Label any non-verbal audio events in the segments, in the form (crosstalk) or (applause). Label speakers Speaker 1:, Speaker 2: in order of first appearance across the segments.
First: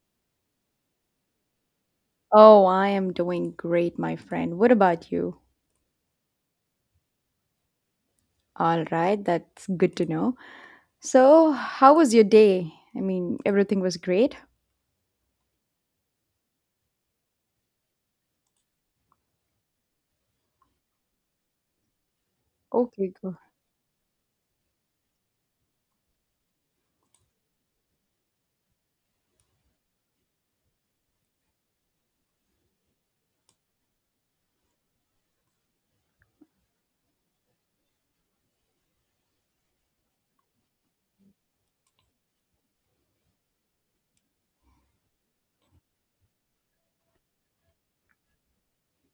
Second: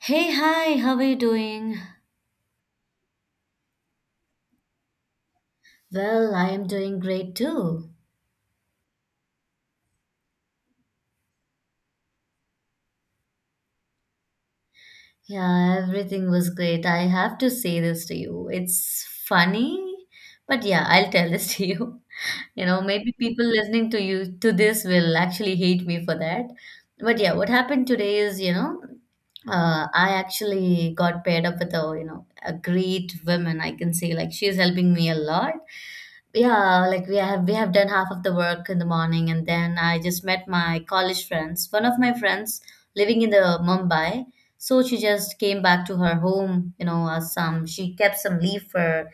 Speaker 1: Hey, hi, how are you doing?
Speaker 2: Oh, I am doing great, my friend. What about you?
Speaker 1: Well, I am doing great too.
Speaker 2: All right, that's good to know. So, how was your day? Everything was great?
Speaker 1: Yeah, everything was great. I have to say this to you. It's funny, but yeah, I'll tell this (laughs) to you. You know,
Speaker 2: Okay,
Speaker 1: maybe
Speaker 2: go.
Speaker 1: people listening to you to this will actually hate me for that. But yeah, what happened today is, I actually got paired up with a great woman. I can say like she is helping me a lot. Yeah, like we have done half of the work in the morning, and then I just met my college friends. One of my friends living in the Mumbai, so she just came back to her home. You know, some She kept some leaf for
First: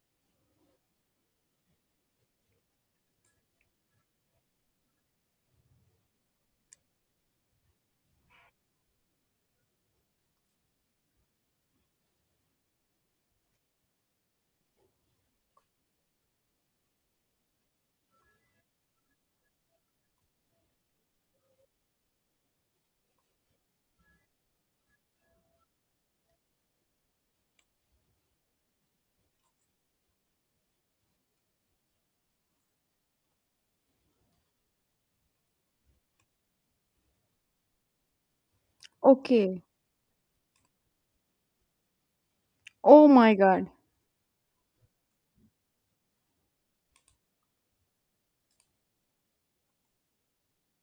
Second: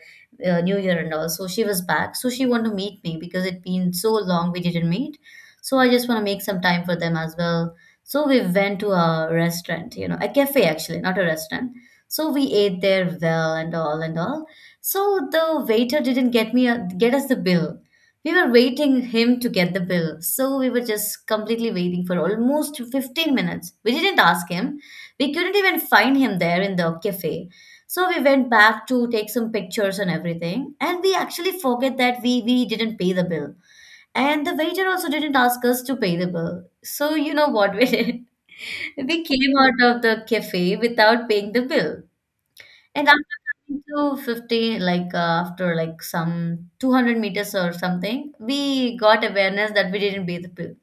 Speaker 1: New Year and all. So she was back. So she wanted to meet me because it been so long we didn't meet. So I just want to make some time for them as well. So we went to a restaurant, a cafe actually, not a restaurant. So we ate there well and all and all. So the waiter didn't get us the bill. We were waiting him to get the bill. So we were just completely waiting for almost 15 minutes. We didn't ask him. We couldn't even find him there in the cafe. So we went back to take some pictures and everything, and we actually forget that we didn't pay the bill, and the waiter also didn't ask us to pay the bill. So you know what we did? (laughs) We came
Speaker 2: Okay.
Speaker 1: out of the cafe without paying the bill, and
Speaker 2: Oh
Speaker 1: after
Speaker 2: my God.
Speaker 1: coming to 50, like after like some 200 meters or something, we got awareness that we didn't pay the bill.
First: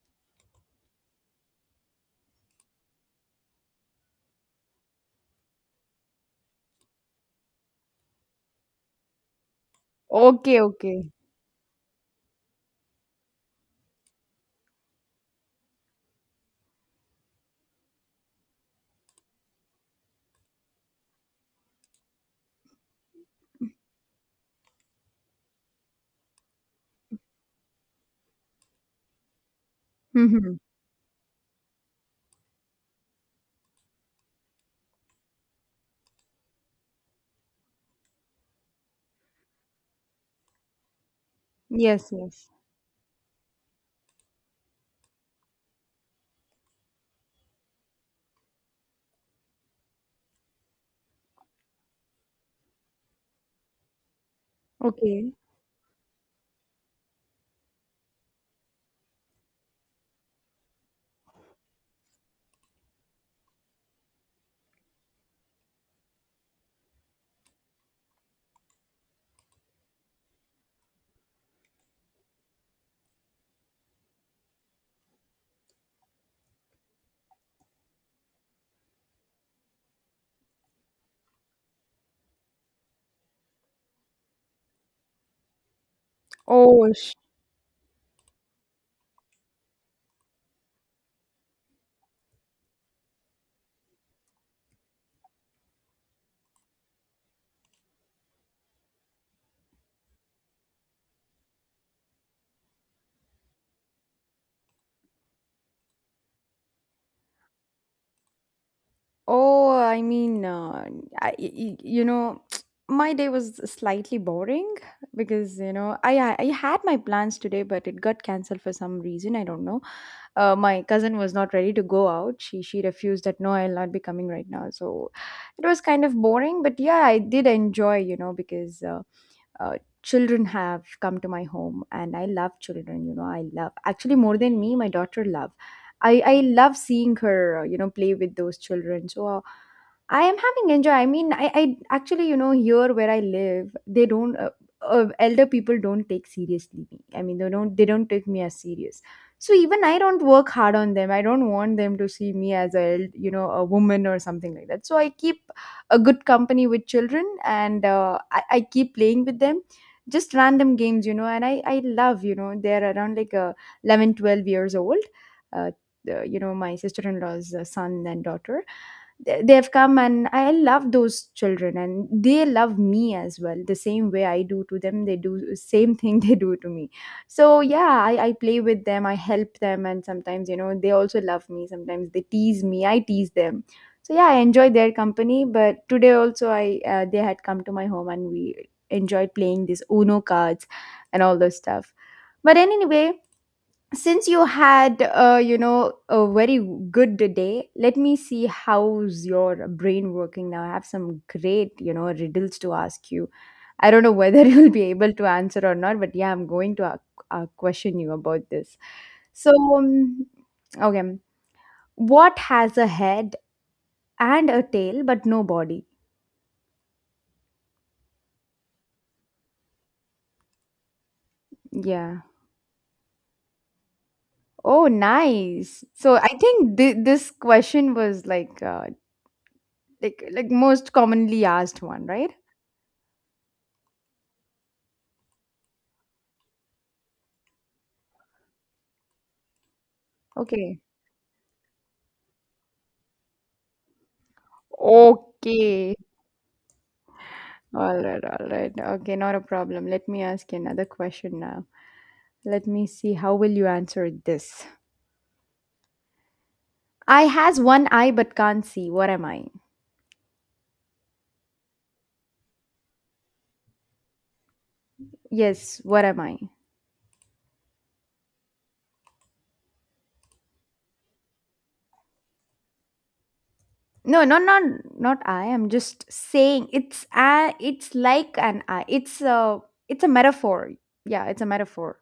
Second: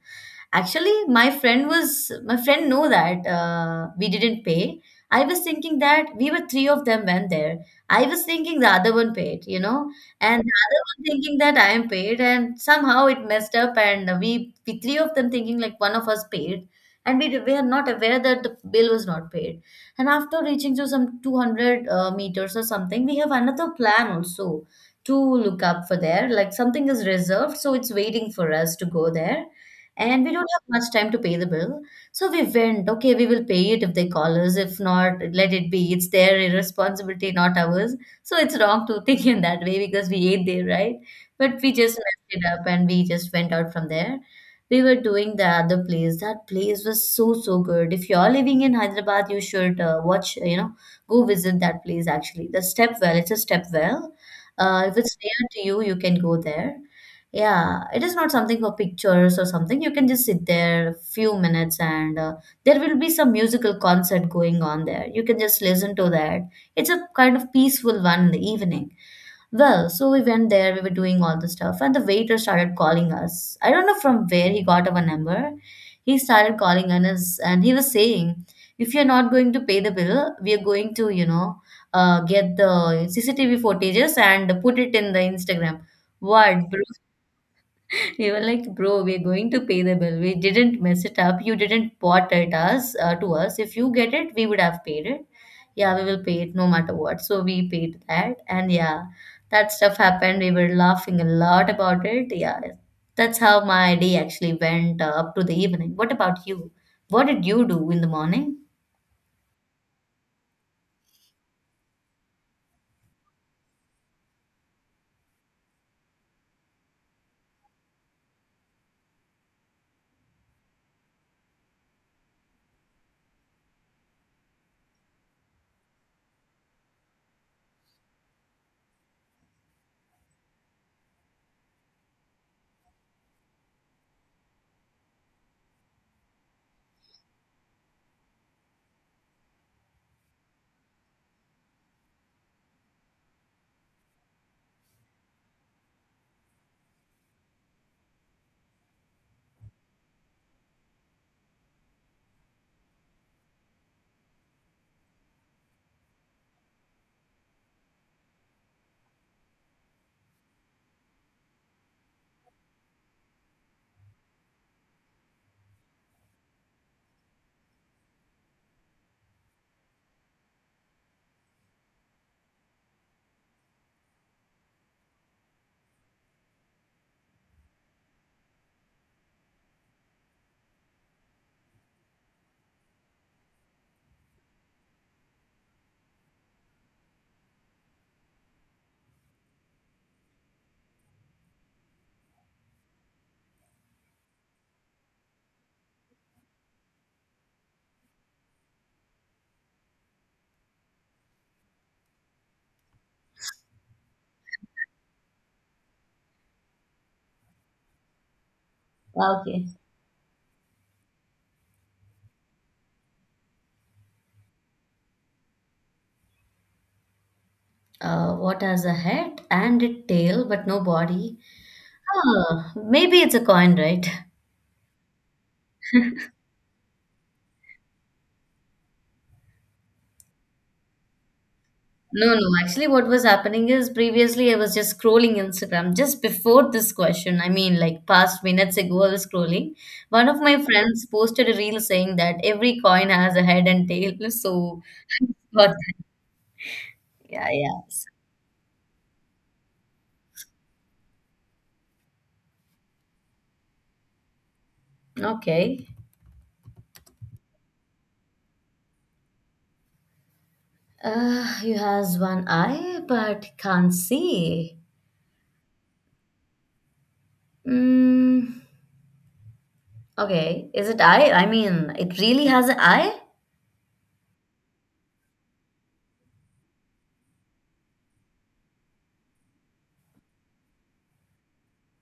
Speaker 1: Actually, my friend know that we didn't pay. I was thinking that we were three of them went there. I was thinking the other one paid, you know, and the
Speaker 2: Okay,
Speaker 1: other
Speaker 2: okay.
Speaker 1: one thinking that I am paid, and somehow it messed up, and we three of them thinking like one of us paid, and we were not aware that the bill was not paid. And after reaching to some 200 meters or something, we have another plan also to look up for there. Like something is reserved, so it's waiting for us to go there, and we don't
Speaker 2: Mm-hmm.
Speaker 1: have much time to pay the bill. So we went, okay, we will pay it if they call us. If not, let it be. It's their irresponsibility, not ours. So it's wrong to (laughs) think in that way because we ate there, right? But we just
Speaker 2: Yes,
Speaker 1: messed it
Speaker 2: yes.
Speaker 1: up and we just went out from there. We were doing the other place. That place was so, so good. If you're living in Hyderabad, you should watch, you know, go visit that place actually. The step well, it's a step well. If it's
Speaker 2: Okay.
Speaker 1: near to you, you can go there. Yeah, it is not something for pictures or something. You can just sit there a few minutes, and there will be some musical concert going on there. You can just listen to that. It's a kind of peaceful one in the evening. Well, so we went there, we were doing all the stuff, and the waiter started calling us. I don't know from where he got our number. He started calling on us, and he was saying, if you're not going to pay the bill, we are going to, get the CCTV footages and put it in the Instagram. What, bro?
Speaker 2: Oh.
Speaker 1: They were like, bro, we're going to pay the bill. We didn't mess it up. You didn't bought it us to us. If you get it, we would have paid it. Yeah, we will pay it no matter what. So we paid that, and yeah, that stuff happened. We were laughing a lot about it. Yeah, that's how my day actually went up to the evening. What about you? What did you do in the morning?
Speaker 2: Oh, I mean, I, y- y- you know, (tsk) my day was slightly boring because, I had my plans today, but it got canceled for some reason. I don't know. My cousin was not ready to go out. She refused that no, I'll not be coming right now. So it was kind of boring, but yeah, I did enjoy, you know, because uh, children have come to my home and I love children, you know. I love, actually more than me, my daughter love. I love seeing her, you know, play with those children. I am having enjoy. I mean, I actually, you know, here where I live, they don't. Elder people don't take seriously me. I mean, they don't. They don't take me as serious. So even I don't work hard on them. I don't want them to see me as a, you know, a woman or something like that. So I keep a good company with children, and I keep playing with them, just random games, you know. And I love, you know, they're around like 11, 12 years old. Uh, you know, my sister-in-law's son and daughter they've come, and I love those children, and they love me as well. The same way I do to them, they do the same thing (laughs) they do to me. So yeah, I play with them, I help them, and sometimes, you know, they also love me. Sometimes they tease me, I tease them. So yeah, I enjoy their company. But today also I they had come to my home and we enjoyed playing these Uno cards and all those stuff. But anyway, since you had, you know, a very good day, let me see how's your brain working now. I have some great, you know, riddles to ask you. I don't know whether (laughs) you'll be able to answer or not, but yeah, I'm going to question you about this. so
Speaker 1: Okay.
Speaker 2: um, okay, what has a head and a tail but no body?
Speaker 1: What has a head and a tail but no body?
Speaker 2: Yeah.
Speaker 1: Huh, maybe it's a coin, right?
Speaker 2: Oh, nice. So I think this question was like, like most commonly asked one, right?
Speaker 1: No, no. Actually, what was happening is previously I was just scrolling Instagram just before this question. I mean, like past minutes ago, I was scrolling. One of my
Speaker 2: Okay.
Speaker 1: friends posted a reel saying that every coin has a head and tail. So, (laughs) but
Speaker 2: Okay.
Speaker 1: yeah, yeah.
Speaker 2: All right, all right. Okay, not a problem. Let me ask you another question now. Let me see how will you answer this.
Speaker 1: Okay.
Speaker 2: I has one eye but can't see. What am I?
Speaker 1: You has one eye but can't see.
Speaker 2: Yes, what am I?
Speaker 1: Mm, okay. Is it eye? I mean, it really has an eye?
Speaker 2: No, no, not not I. I'm just saying it's a, it's like an eye. It's a, it's a metaphor. Yeah, it's a metaphor.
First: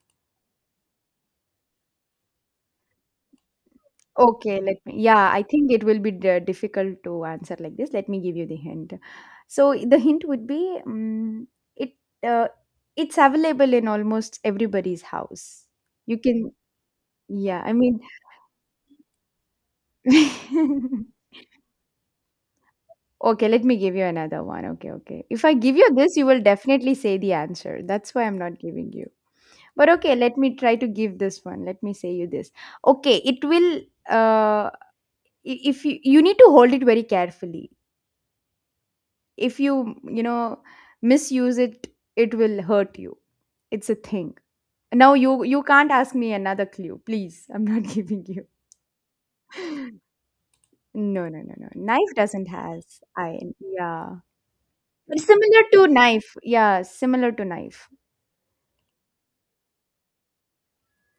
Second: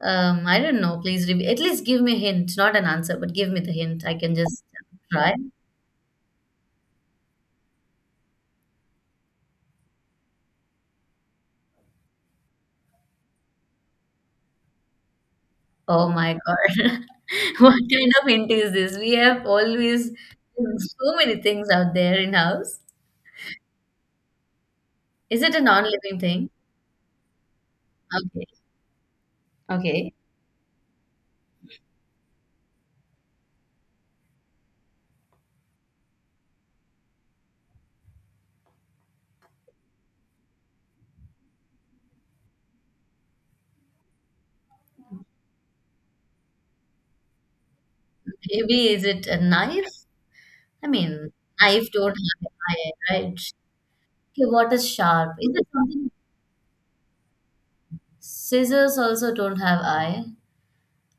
Speaker 1: I don't know. Please, at least give me a hint, not an answer, but give me the hint. I can
Speaker 2: Okay,
Speaker 1: just
Speaker 2: let me. Yeah,
Speaker 1: try.
Speaker 2: I think it will be di- difficult to answer like this. Let me give you the hint. So the hint would be it uh, it's available in almost everybody's house.
Speaker 1: Oh
Speaker 2: You
Speaker 1: my
Speaker 2: can,
Speaker 1: God. (laughs)
Speaker 2: yeah, I
Speaker 1: What
Speaker 2: mean.
Speaker 1: kind of hint is this? We have always
Speaker 2: (laughs)
Speaker 1: so many things out there in house.
Speaker 2: Okay, let me give you another one. Okay, okay.
Speaker 1: Is
Speaker 2: If I
Speaker 1: it a
Speaker 2: give you this,
Speaker 1: non-living
Speaker 2: you will
Speaker 1: thing?
Speaker 2: definitely say the answer. That's why I'm not
Speaker 1: Okay.
Speaker 2: giving you. But
Speaker 1: Okay.
Speaker 2: okay, let me try to give this one. Let me say you this. Okay, uh if you, you need to hold it very carefully. If you, you know, misuse it, it will hurt you. It's a thing. Now you can't ask me another clue, please. I'm not (laughs) giving you.
Speaker 1: Maybe is it a knife? I
Speaker 2: No,
Speaker 1: mean,
Speaker 2: no, no, no,
Speaker 1: knife
Speaker 2: knife
Speaker 1: don't have
Speaker 2: doesn't
Speaker 1: an eye,
Speaker 2: has.
Speaker 1: right?
Speaker 2: Iron,
Speaker 1: Okay,
Speaker 2: yeah,
Speaker 1: what is
Speaker 2: but
Speaker 1: sharp? Is
Speaker 2: similar
Speaker 1: it
Speaker 2: to
Speaker 1: something?
Speaker 2: knife, yeah, similar to knife.
Speaker 1: Scissors also don't have eye.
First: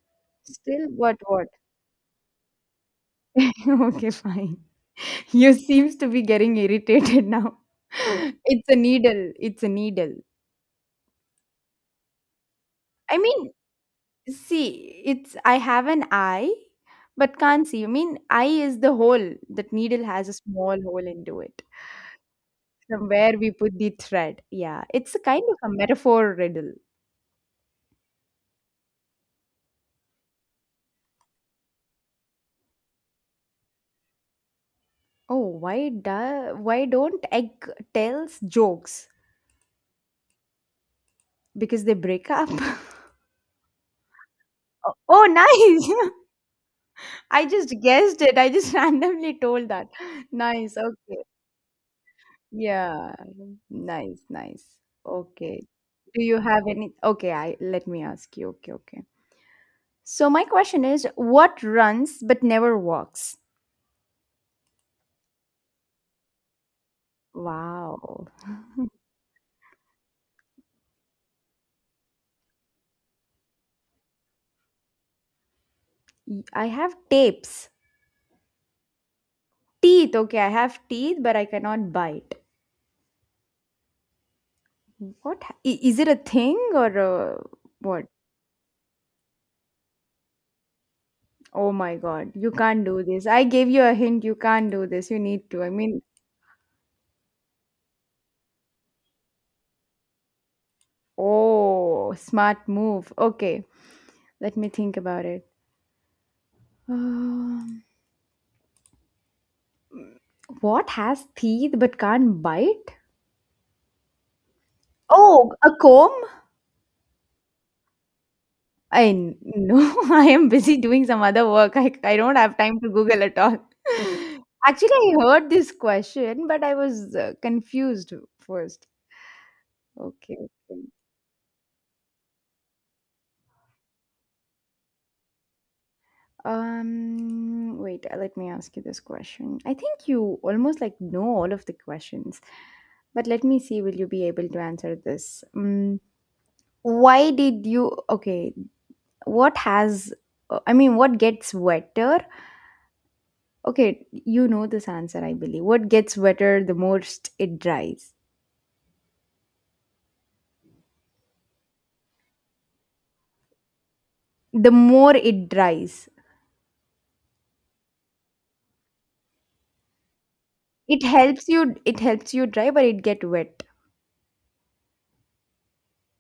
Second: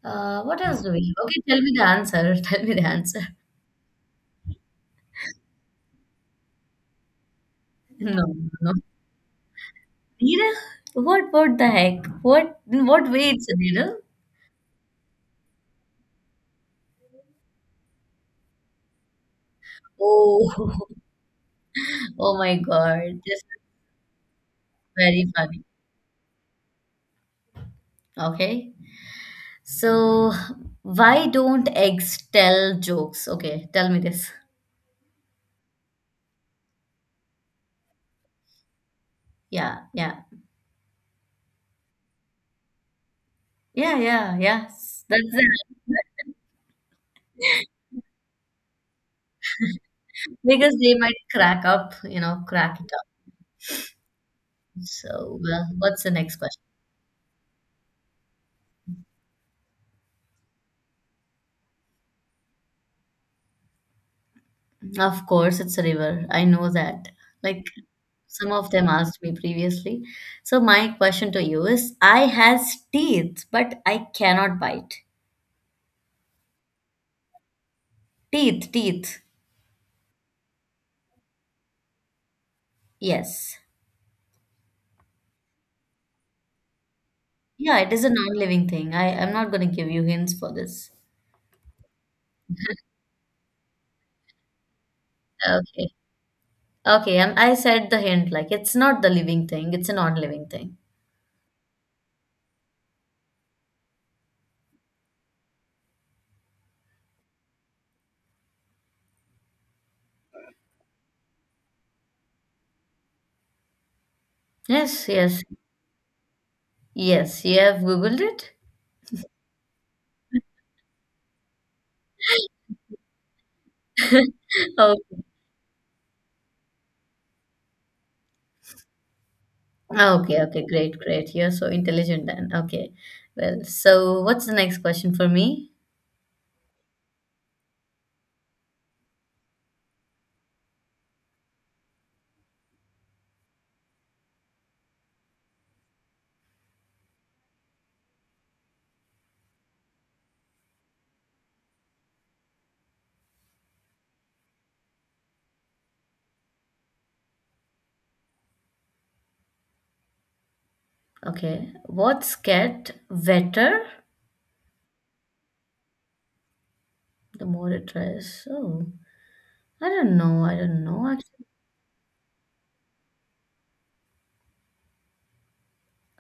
Speaker 1: What else
Speaker 2: Still,
Speaker 1: do we
Speaker 2: what,
Speaker 1: have? Okay,
Speaker 2: what?
Speaker 1: tell me the answer. (laughs) Tell me the answer.
Speaker 2: (laughs) Okay, fine. (laughs) You seems to be getting irritated now.
Speaker 1: No,
Speaker 2: (laughs) It's
Speaker 1: no.
Speaker 2: a needle. It's a needle.
Speaker 1: Needle? What? What the heck? What? In what
Speaker 2: I
Speaker 1: way it's
Speaker 2: mean,
Speaker 1: a needle?
Speaker 2: see, it's, I have an eye, but can't see. I mean, eye is the hole. That needle has a small
Speaker 1: Oh, (laughs)
Speaker 2: hole into it.
Speaker 1: oh my God,
Speaker 2: From
Speaker 1: this
Speaker 2: where
Speaker 1: is
Speaker 2: we put the thread. Yeah, it's a
Speaker 1: very
Speaker 2: kind of
Speaker 1: funny.
Speaker 2: a metaphor riddle.
Speaker 1: Okay. So, why don't eggs tell jokes? Okay, tell me this.
Speaker 2: Oh, why don't egg tells jokes?
Speaker 1: Yeah, yeah.
Speaker 2: Because they break up. (laughs)
Speaker 1: Yeah, yeah,
Speaker 2: Oh,
Speaker 1: yes. That's
Speaker 2: oh,
Speaker 1: it.
Speaker 2: nice.
Speaker 1: (laughs)
Speaker 2: (laughs) I just guessed it. I just (laughs) randomly told that. Nice.
Speaker 1: Because they might
Speaker 2: Okay.
Speaker 1: crack up, you know, crack it up.
Speaker 2: Yeah. Nice, nice.
Speaker 1: So,
Speaker 2: Okay.
Speaker 1: well, what's the
Speaker 2: Do
Speaker 1: next
Speaker 2: you
Speaker 1: question?
Speaker 2: have any? Okay, I let me ask you. Okay, okay. So my question is, what runs but never walks?
Speaker 1: Of course, it's a river. I know that. Like
Speaker 2: Wow.
Speaker 1: some of them
Speaker 2: (laughs)
Speaker 1: asked me previously. So, my question to you is, I has teeth, but I cannot bite.
Speaker 2: I have tapes.
Speaker 1: Teeth, teeth.
Speaker 2: Teeth, okay, I have teeth, but I cannot bite.
Speaker 1: Yes.
Speaker 2: What is it a thing or uh,
Speaker 1: Yeah, it is
Speaker 2: what?
Speaker 1: a non-living thing. I'm not going to give you hints for this.
Speaker 2: Oh my God, you can't do this. I gave you a hint, you can't do this. You need to. I
Speaker 1: Okay.
Speaker 2: mean,
Speaker 1: Okay, I said the hint like it's not the living thing, it's a non-living thing.
Speaker 2: oh, smart move. Okay, let me think about it. Um, what has teeth but can't bite?
Speaker 1: Yes, yes.
Speaker 2: Oh, a comb?
Speaker 1: Yes, you have Googled it?
Speaker 2: I no, (laughs) I am busy doing some other work. I don't have time to Google at all. (laughs) Actually, I
Speaker 1: (laughs)
Speaker 2: heard this question, but I was, confused first.
Speaker 1: Oh,
Speaker 2: Okay.
Speaker 1: okay, okay,
Speaker 2: Okay.
Speaker 1: great, great. You're so intelligent then. Okay. Well, so what's the next question for me?
Speaker 2: Wait, let me ask you this question. I think you almost like know all of the questions, but let me see, will you be able to answer this? Why did you, okay, what has, I mean, What gets wetter? Okay, you know this answer, I believe. What gets wetter the most it dries.
Speaker 1: Okay. What's get wetter
Speaker 2: The more it dries.
Speaker 1: the more it tries? Oh, I don't know. I don't know actually.
Speaker 2: It helps you dry, but it get wet.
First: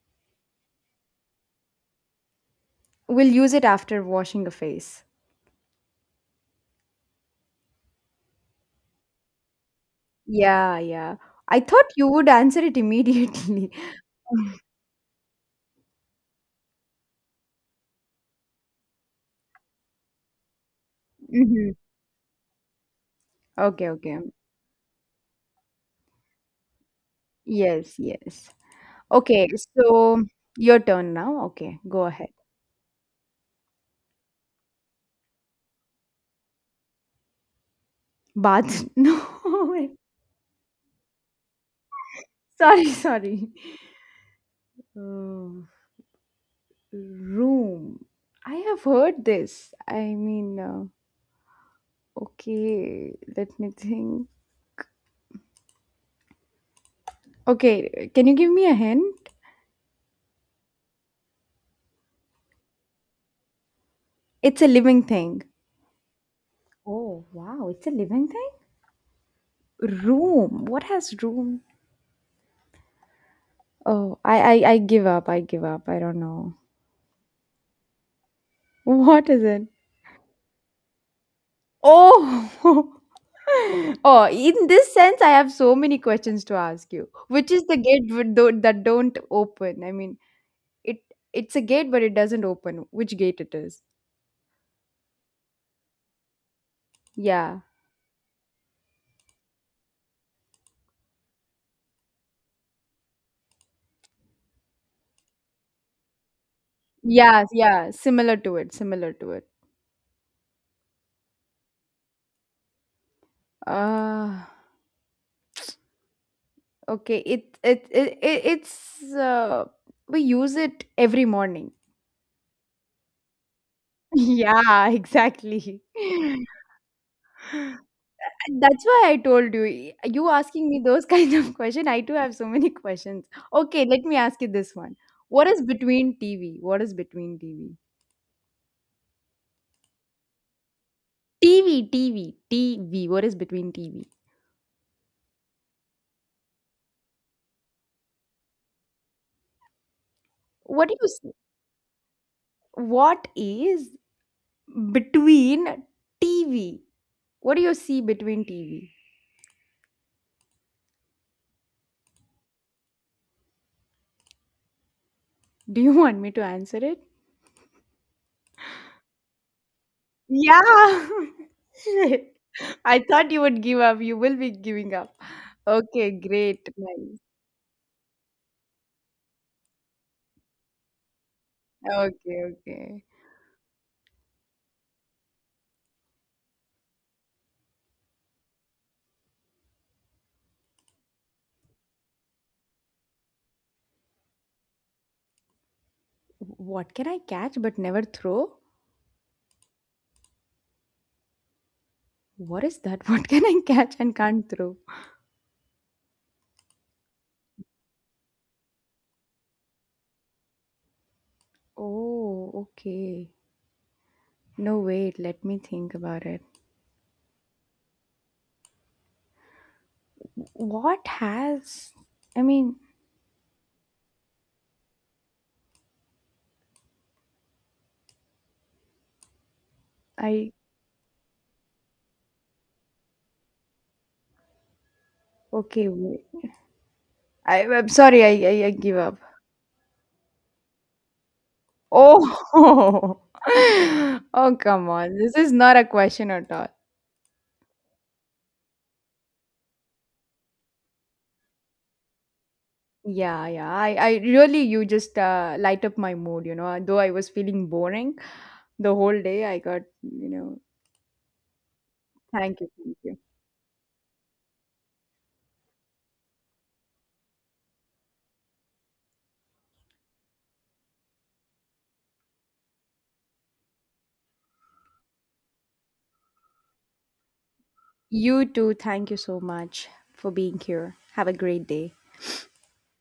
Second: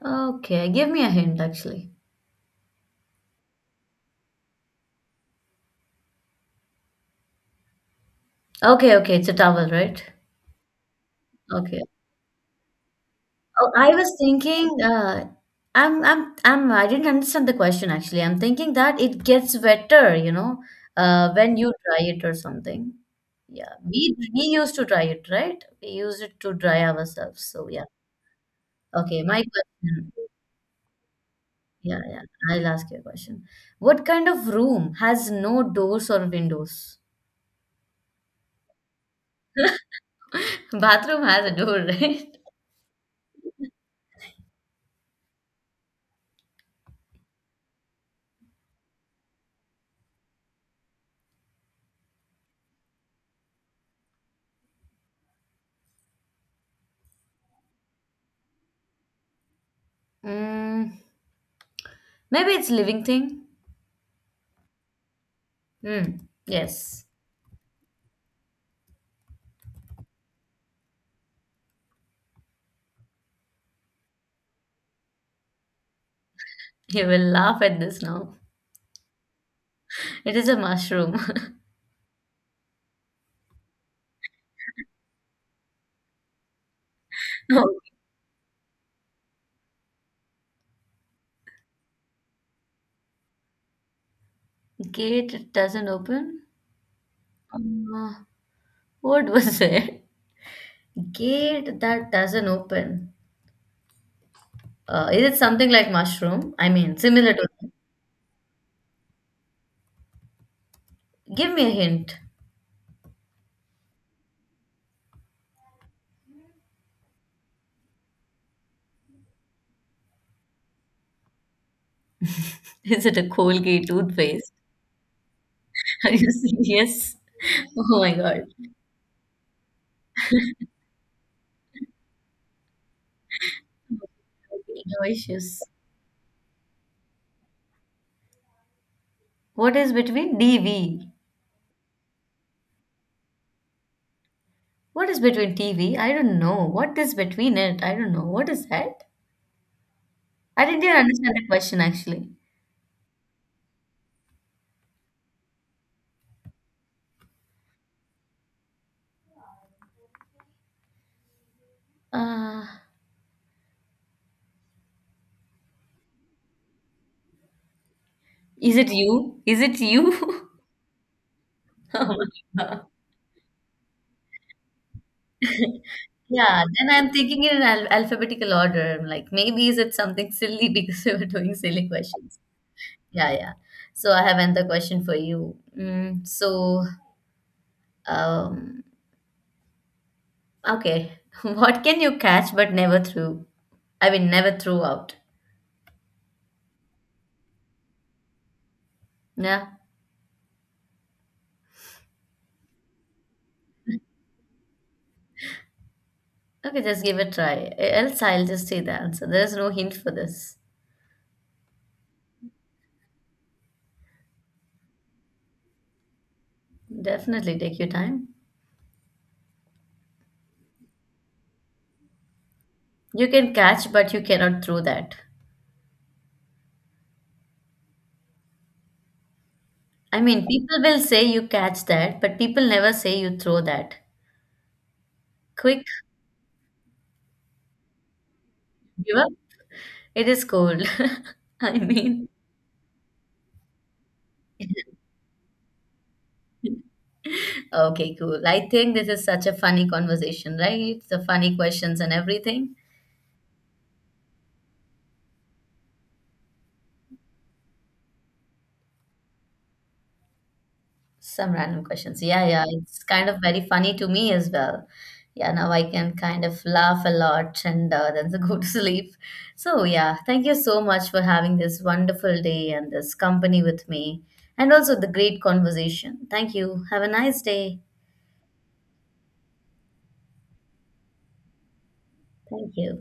Speaker 1: Okay, give me a hint actually.
Speaker 2: We'll use it after washing a face.
Speaker 1: Okay, okay, it's a towel, right?
Speaker 2: Yeah, yeah. I
Speaker 1: Okay,
Speaker 2: thought you would answer it
Speaker 1: oh,
Speaker 2: immediately.
Speaker 1: I was thinking, I didn't understand the question actually. I'm thinking that it gets wetter, you know,
Speaker 2: (laughs)
Speaker 1: when you
Speaker 2: Hmm.
Speaker 1: dry it or something. Yeah,
Speaker 2: Okay,
Speaker 1: we
Speaker 2: okay.
Speaker 1: we used to dry it, right? We use it to dry ourselves. So yeah.
Speaker 2: Yes, yes.
Speaker 1: Okay, my
Speaker 2: Okay,
Speaker 1: question.
Speaker 2: so your turn now. Okay,
Speaker 1: Yeah,
Speaker 2: go
Speaker 1: yeah.
Speaker 2: ahead.
Speaker 1: I'll ask you a question. What kind of room has no doors or windows?
Speaker 2: Bath. (laughs) No, wait.
Speaker 1: (laughs) Bathroom has a door, (laughs) right?
Speaker 2: Sorry, sorry. Oh. Room. I have heard this. Okay, let me think. Okay, can you give me a hint?
Speaker 1: Mm, maybe it's living thing.
Speaker 2: It's a living thing.
Speaker 1: Hmm. Yes.
Speaker 2: Oh, wow, it's a living thing? Room. What has room? Oh, I give up. I give up. I don't know.
Speaker 1: You will laugh at this now.
Speaker 2: (laughs) What is it?
Speaker 1: It is a mushroom. (laughs)
Speaker 2: Oh, (laughs) oh. In this sense, I have so many questions to ask you. Which is the
Speaker 1: Oh.
Speaker 2: gate with tho- that don't open? I mean, it, it's a gate, but it doesn't open. Which gate it is?
Speaker 1: Gate doesn't open.
Speaker 2: Yeah.
Speaker 1: Uh, what was (laughs) it? Gate that doesn't open. Is it something like mushroom? I mean, similar
Speaker 2: Yeah,
Speaker 1: to.
Speaker 2: yeah, similar to it, similar to it.
Speaker 1: Give me a hint.
Speaker 2: Uh okay, it it's we use it every morning.
Speaker 1: (laughs) Is it a Colgate
Speaker 2: (laughs)
Speaker 1: toothpaste?
Speaker 2: Yeah, exactly. (laughs)
Speaker 1: (laughs) Are you serious? (laughs) Oh my God.
Speaker 2: And that's why I told you. You asking me those (laughs) kind of question, I do have so many questions. Okay, let me ask you this one. What
Speaker 1: Delicious.
Speaker 2: is between TV? What is between TV?
Speaker 1: What is between DV?
Speaker 2: TV, TV, TV. What is between TV?
Speaker 1: What is between TV? I don't know. What is between it? I don't know. What is that? I didn't
Speaker 2: What
Speaker 1: even
Speaker 2: do you s-
Speaker 1: understand the question actually.
Speaker 2: What is between TV? What do you see between TV?
Speaker 1: Uh,
Speaker 2: Do you (laughs) want me to answer it?
Speaker 1: Is it you? Is it you? (laughs)
Speaker 2: Yeah. (laughs)
Speaker 1: Oh,
Speaker 2: Shit. I thought you would give up. You will be giving up. Okay,
Speaker 1: yeah,
Speaker 2: great.
Speaker 1: then I'm
Speaker 2: Nice.
Speaker 1: thinking in al alphabetical order. I'm like, maybe is it something silly (laughs) because we were doing silly questions.
Speaker 2: Okay, okay.
Speaker 1: Yeah, yeah. So I have another question for you. Mm, so, um, okay, (laughs) what can you catch but never throw? I mean, never throw out.
Speaker 2: What can I catch but never throw?
Speaker 1: Yeah.
Speaker 2: What is that? (laughs) What can I catch and can't throw?
Speaker 1: Okay, just give it a try. Else I'll just say the answer. There's no hint for this.
Speaker 2: Oh, okay. No, wait. Let me think about it.
Speaker 1: Definitely take your time.
Speaker 2: What has. I mean,
Speaker 1: You can catch, but you cannot throw that. I mean,
Speaker 2: I.
Speaker 1: people will say you catch that, but people never say you throw that. Quick,
Speaker 2: Okay, wait. I'm sorry. I I give
Speaker 1: give
Speaker 2: up.
Speaker 1: up. It is cold. (laughs) I mean,
Speaker 2: Oh, (laughs) oh, come on. This is not a question at all.
Speaker 1: okay, cool. I think this is such a funny conversation, right? The funny questions and everything.
Speaker 2: Yeah, yeah. I really, you just light up my mood, you know. Though I was feeling boring the whole day, I got, you know,
Speaker 1: Some random questions. Yeah,
Speaker 2: thank
Speaker 1: yeah.
Speaker 2: you, thank
Speaker 1: It's
Speaker 2: you.
Speaker 1: kind of very funny to me as well. Yeah, now I can kind of laugh a lot, and then (laughs) go to sleep. So, yeah, thank you so much for having this wonderful day and this company with me, and also the great conversation. Thank you. Have a nice day.
Speaker 2: You too. Thank you so much for being here. Have a great day.
Speaker 1: Thank you.